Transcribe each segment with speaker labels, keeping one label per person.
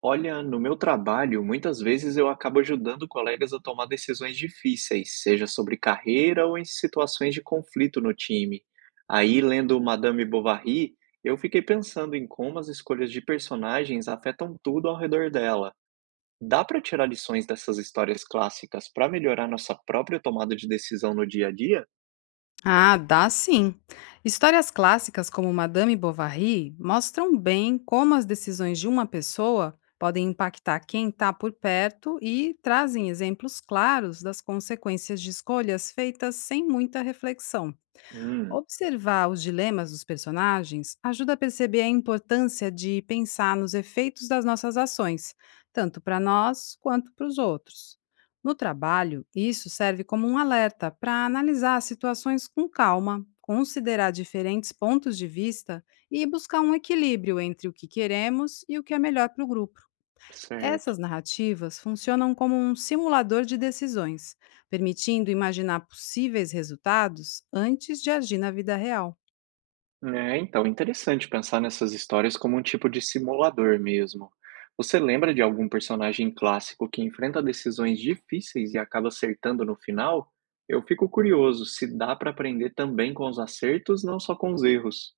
Speaker 1: Olha, no meu trabalho, muitas vezes eu acabo ajudando colegas a tomar decisões difíceis, seja sobre carreira ou em situações de conflito no time. Aí, lendo Madame Bovary, eu fiquei pensando em como as escolhas de personagens afetam tudo ao redor dela. Dá para tirar lições dessas histórias clássicas para melhorar nossa própria tomada de decisão no dia a dia?
Speaker 2: Ah, dá sim. Histórias clássicas como Madame Bovary mostram bem como as decisões de uma pessoa podem impactar quem está por perto e trazem exemplos claros das consequências de escolhas feitas sem muita reflexão.
Speaker 1: Hum,
Speaker 2: Observar os dilemas dos personagens ajuda a perceber a importância de pensar nos efeitos das nossas ações, tanto para nós quanto para os outros. No trabalho, isso serve como um alerta para analisar as situações com calma, considerar diferentes pontos de vista e buscar um equilíbrio entre o que queremos e o que é melhor para o grupo.
Speaker 1: certo.
Speaker 2: Essas narrativas funcionam como um simulador de decisões, permitindo imaginar possíveis resultados antes de agir na vida real.
Speaker 1: É, então, interessante pensar nessas histórias como um tipo de simulador mesmo. Você lembra de algum personagem clássico que enfrenta decisões difíceis e acaba acertando no final? Eu fico curioso se dá para aprender também com os acertos, não só com os erros.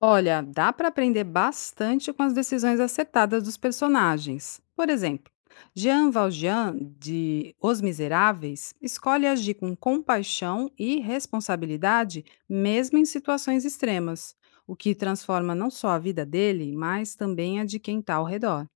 Speaker 2: Olha, dá para aprender bastante com as decisões acertadas dos personagens. Por exemplo, Jean Valjean, de Os Miseráveis, escolhe agir com compaixão e responsabilidade, mesmo em situações extremas, o que transforma não só a vida dele, mas também a de quem está ao redor.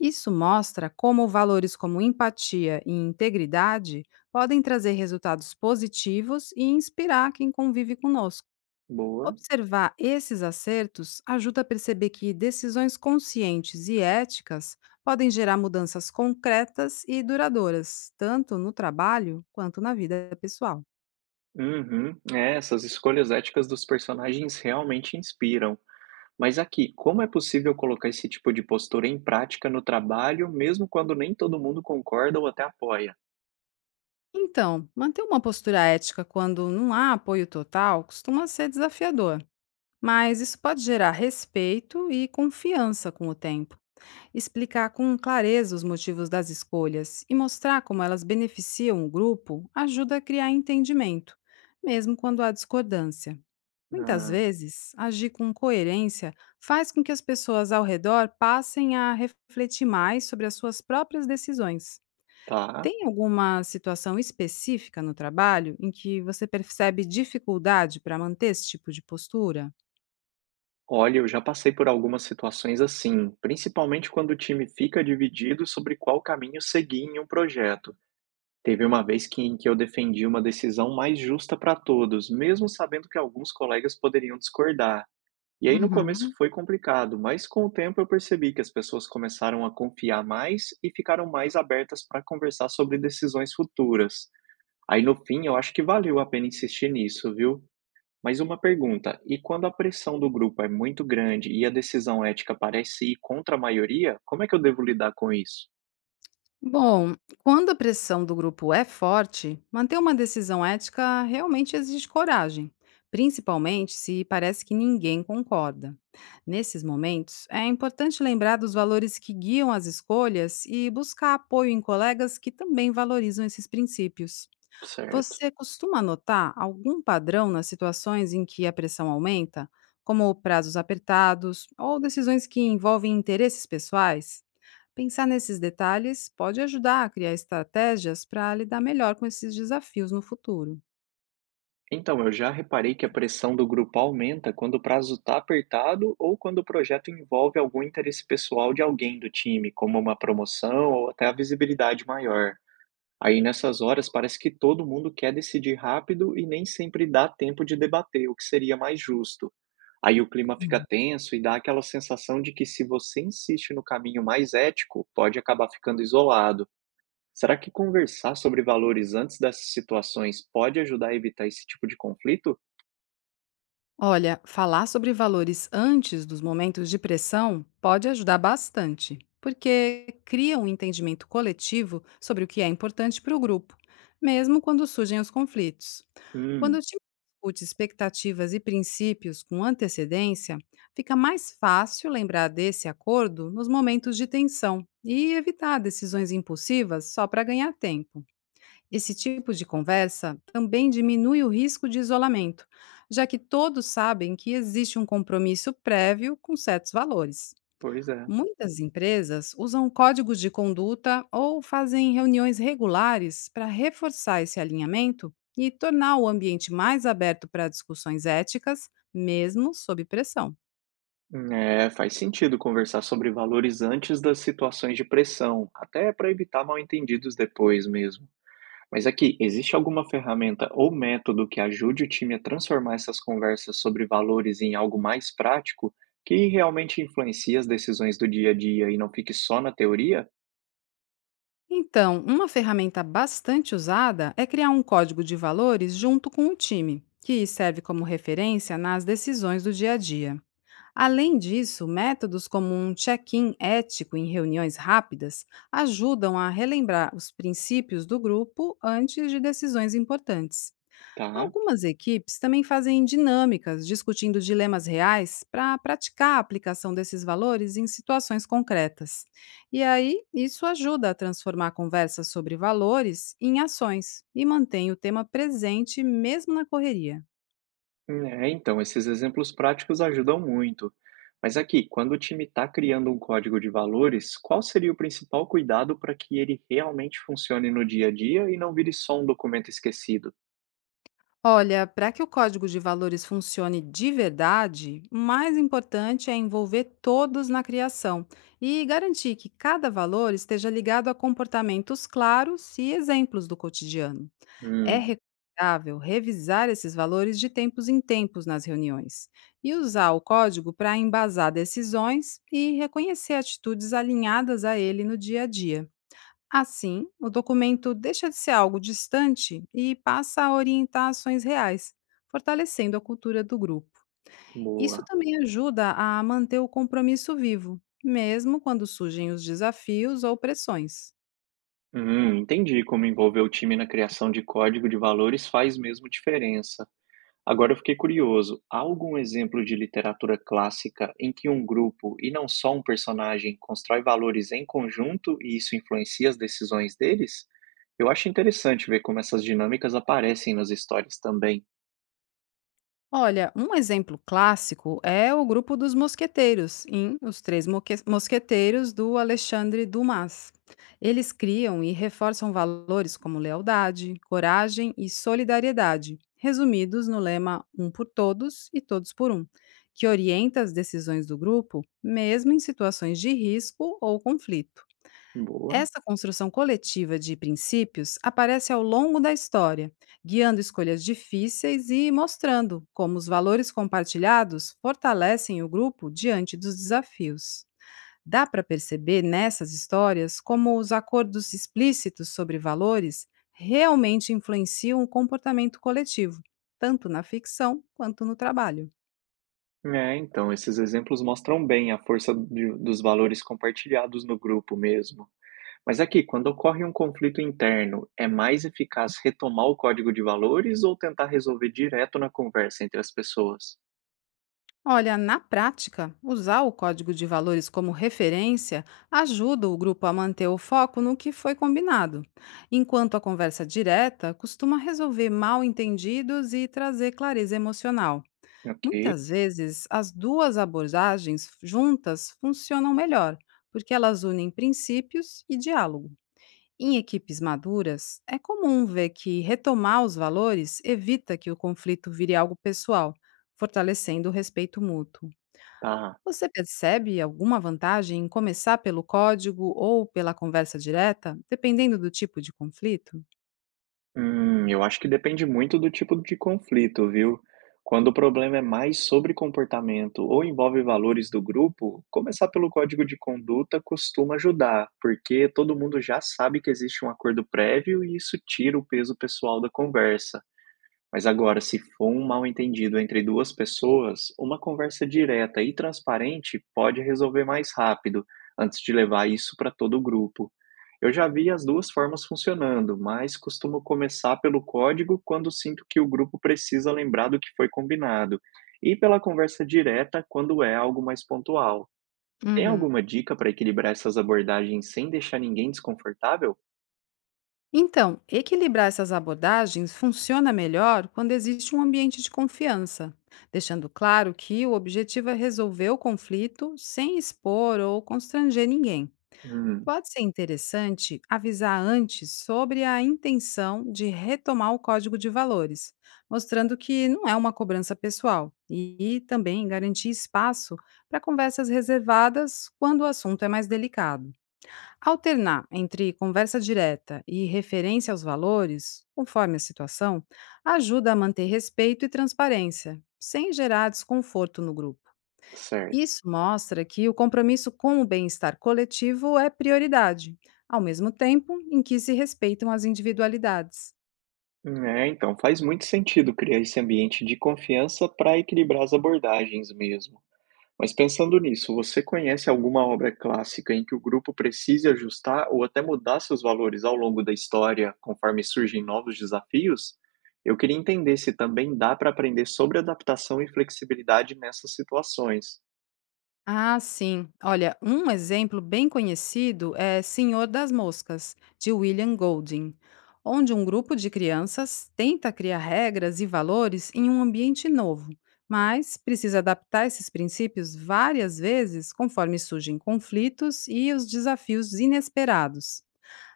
Speaker 2: Isso mostra como valores como empatia e integridade podem trazer resultados positivos e inspirar quem convive conosco.
Speaker 1: Boa.
Speaker 2: Observar esses acertos ajuda a perceber que decisões conscientes e éticas podem gerar mudanças concretas e duradouras, tanto no trabalho quanto na vida pessoal.
Speaker 1: Uhum. É, essas escolhas éticas dos personagens realmente inspiram. Mas aqui, como é possível colocar esse tipo de postura em prática no trabalho, mesmo quando nem todo mundo concorda ou até apoia?
Speaker 2: Então, manter uma postura ética quando não há apoio total costuma ser desafiador, mas isso pode gerar respeito e confiança com o tempo. Explicar com clareza os motivos das escolhas e mostrar como elas beneficiam o grupo ajuda a criar entendimento, mesmo quando há discordância. Muitas
Speaker 1: Ah,
Speaker 2: vezes, agir com coerência faz com que as pessoas ao redor passem a refletir mais sobre as suas próprias decisões.
Speaker 1: tá.
Speaker 2: Tem alguma situação específica no trabalho em que você percebe dificuldade para manter esse tipo de postura?
Speaker 1: Olha, eu já passei por algumas situações assim, principalmente quando o time fica dividido sobre qual caminho seguir em um projeto. Teve uma vez em que eu defendi uma decisão mais justa para todos, mesmo sabendo que alguns colegas poderiam discordar. E aí no começo
Speaker 2: Uhum.
Speaker 1: foi complicado, mas com o tempo eu percebi que as pessoas começaram a confiar mais e ficaram mais abertas para conversar sobre decisões futuras. Aí no fim, eu acho que valeu a pena insistir nisso, viu? Mas uma pergunta, e quando a pressão do grupo é muito grande e a decisão ética parece ir contra a maioria, como é que eu devo lidar com isso?
Speaker 2: Bom, quando a pressão do grupo é forte, manter uma decisão ética realmente exige coragem, principalmente se parece que ninguém concorda. Nesses momentos, é importante lembrar dos valores que guiam as escolhas e buscar apoio em colegas que também valorizam esses princípios.
Speaker 1: Certo.
Speaker 2: Você costuma notar algum padrão nas situações em que a pressão aumenta, como prazos apertados ou decisões que envolvem interesses pessoais? Pensar nesses detalhes pode ajudar a criar estratégias para lidar melhor com esses desafios no futuro.
Speaker 1: Então, eu já reparei que a pressão do grupo aumenta quando o prazo está apertado ou quando o projeto envolve algum interesse pessoal de alguém do time, como uma promoção ou até a visibilidade maior. Aí nessas horas parece que todo mundo quer decidir rápido e nem sempre dá tempo de debater o que seria mais justo. Aí o clima fica tenso e dá aquela sensação de que se você insiste no caminho mais ético, pode acabar ficando isolado. Será que conversar sobre valores antes dessas situações pode ajudar a evitar esse tipo de conflito?
Speaker 2: Olha, falar sobre valores antes dos momentos de pressão pode ajudar bastante, porque cria um entendimento coletivo sobre o que é importante para o grupo, mesmo quando surgem os conflitos. Quando o
Speaker 1: Hum,
Speaker 2: time discute expectativas e princípios com antecedência, fica mais fácil lembrar desse acordo nos momentos de tensão e evitar decisões impulsivas só para ganhar tempo. Esse tipo de conversa também diminui o risco de isolamento, já que todos sabem que existe um compromisso prévio com certos valores.
Speaker 1: pois é.
Speaker 2: Muitas empresas usam códigos de conduta ou fazem reuniões regulares para reforçar esse alinhamento e tornar o ambiente mais aberto para discussões éticas, mesmo sob pressão.
Speaker 1: É, faz sentido conversar sobre valores antes das situações de pressão, até para evitar mal-entendidos depois mesmo. Mas aqui, existe alguma ferramenta ou método que ajude o time a transformar essas conversas sobre valores em algo mais prático, que realmente influencie as decisões do dia a dia e não fique só na teoria?
Speaker 2: Então, uma ferramenta bastante usada é criar um código de valores junto com o time, que serve como referência nas decisões do dia a dia. Além disso, métodos como um check-in ético em reuniões rápidas ajudam a relembrar os princípios do grupo antes de decisões importantes.
Speaker 1: Tá.
Speaker 2: Algumas equipes também fazem dinâmicas discutindo dilemas reais para praticar a aplicação desses valores em situações concretas. E aí, isso ajuda a transformar conversas sobre valores em ações e mantém o tema presente mesmo na correria.
Speaker 1: É, então, esses exemplos práticos ajudam muito. Mas aqui, quando o time está criando um código de valores, qual seria o principal cuidado para que ele realmente funcione no dia a dia e não vire só um documento esquecido?
Speaker 2: Olha, para que o código de valores funcione de verdade, o mais importante é envolver todos na criação e garantir que cada valor esteja ligado a comportamentos claros e exemplos do cotidiano. É
Speaker 1: Hum,
Speaker 2: recomendável revisar esses valores de tempos em tempos nas reuniões e usar o código para embasar decisões e reconhecer atitudes alinhadas a ele no dia a dia. Assim, o documento deixa de ser algo distante e passa a orientar ações reais, fortalecendo a cultura do grupo. Isso
Speaker 1: boa.
Speaker 2: também ajuda a manter o compromisso vivo, mesmo quando surgem os desafios ou pressões.
Speaker 1: Entendi como envolver o time na criação de código de valores faz mesmo diferença. Agora eu fiquei curioso, há algum exemplo de literatura clássica em que um grupo, e não só um personagem, constrói valores em conjunto e isso influencia as decisões deles? Eu acho interessante ver como essas dinâmicas aparecem nas histórias também.
Speaker 2: Olha, um exemplo clássico é o grupo dos mosqueteiros, em Os Três Mosqueteiros do Alexandre Dumas. Eles criam e reforçam valores como lealdade, coragem e solidariedade, resumidos no lema Um por Todos e Todos por Um, que orienta as decisões do grupo, mesmo em situações de risco ou conflito.
Speaker 1: Boa.
Speaker 2: Essa construção coletiva de princípios aparece ao longo da história, guiando escolhas difíceis e mostrando como os valores compartilhados fortalecem o grupo diante dos desafios. Dá para perceber nessas histórias como os acordos explícitos sobre valores realmente influenciam o comportamento coletivo, tanto na ficção quanto no trabalho.
Speaker 1: É, então, esses exemplos mostram bem a força dos valores compartilhados no grupo mesmo. Mas aqui, quando ocorre um conflito interno, é mais eficaz retomar o código de valores ou tentar resolver direto na conversa entre as pessoas?
Speaker 2: Olha, na prática, usar o código de valores como referência ajuda o grupo a manter o foco no que foi combinado, enquanto a conversa direta costuma resolver mal entendidos e trazer clareza emocional.
Speaker 1: Ok,
Speaker 2: Muitas vezes, as duas abordagens juntas funcionam melhor, porque elas unem princípios e diálogo. Em equipes maduras, é comum ver que retomar os valores evita que o conflito vire algo pessoal, fortalecendo o respeito mútuo.
Speaker 1: tá.
Speaker 2: Você percebe alguma vantagem em começar pelo código ou pela conversa direta, dependendo do tipo de conflito?
Speaker 1: Eu acho que depende muito do tipo de conflito, viu? Quando o problema é mais sobre comportamento ou envolve valores do grupo, começar pelo código de conduta costuma ajudar, porque todo mundo já sabe que existe um acordo prévio e isso tira o peso pessoal da conversa. Mas agora, se for um mal-entendido entre duas pessoas, uma conversa direta e transparente pode resolver mais rápido, antes de levar isso para todo o grupo. Eu já vi as duas formas funcionando, mas costumo começar pelo código quando sinto que o grupo precisa lembrar do que foi combinado, e pela conversa direta quando é algo mais pontual. Tem
Speaker 2: Uhum.
Speaker 1: alguma dica para equilibrar essas abordagens sem deixar ninguém desconfortável?
Speaker 2: Então, equilibrar essas abordagens funciona melhor quando existe um ambiente de confiança, deixando claro que o objetivo é resolver o conflito sem expor ou constranger ninguém.
Speaker 1: Hum,
Speaker 2: Pode ser interessante avisar antes sobre a intenção de retomar o código de valores, mostrando que não é uma cobrança pessoal e também garantir espaço para conversas reservadas quando o assunto é mais delicado. Alternar entre conversa direta e referência aos valores, conforme a situação, ajuda a manter respeito e transparência, sem gerar desconforto no grupo.
Speaker 1: certo.
Speaker 2: Isso mostra que o compromisso com o bem-estar coletivo é prioridade, ao mesmo tempo em que se respeitam as individualidades.
Speaker 1: É, então faz muito sentido criar esse ambiente de confiança para equilibrar as abordagens mesmo. Mas pensando nisso, você conhece alguma obra clássica em que o grupo precise ajustar ou até mudar seus valores ao longo da história, conforme surgem novos desafios? Eu queria entender se também dá para aprender sobre adaptação e flexibilidade nessas situações.
Speaker 2: Ah, sim. Olha, um exemplo bem conhecido é Senhor das Moscas, de William Golding, onde um grupo de crianças tenta criar regras e valores em um ambiente novo, mas precisa adaptar esses princípios várias vezes conforme surgem conflitos e os desafios inesperados.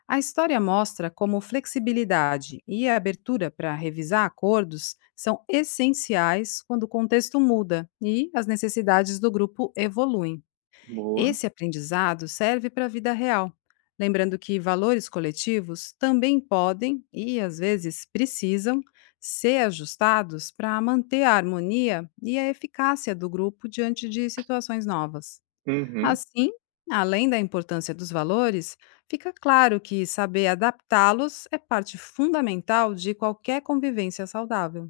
Speaker 2: A história mostra como flexibilidade e a abertura para revisar acordos são essenciais quando o contexto muda e as necessidades do grupo evoluem.
Speaker 1: Boa.
Speaker 2: Esse aprendizado serve para a vida real, lembrando que valores coletivos também podem e às vezes precisam ser ajustados para manter a harmonia e a eficácia do grupo diante de situações novas.
Speaker 1: Uhum.
Speaker 2: Assim, além da importância dos valores, fica claro que saber adaptá-los é parte fundamental de qualquer convivência saudável.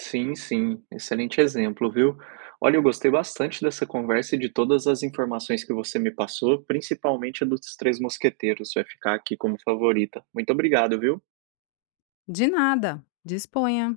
Speaker 1: Sim, sim, excelente exemplo, viu? Olha, eu gostei bastante dessa conversa e de todas as informações que você me passou, principalmente a dos Três Mosqueteiros, vai ficar aqui como favorita. Muito obrigado, viu?
Speaker 2: De nada, disponha!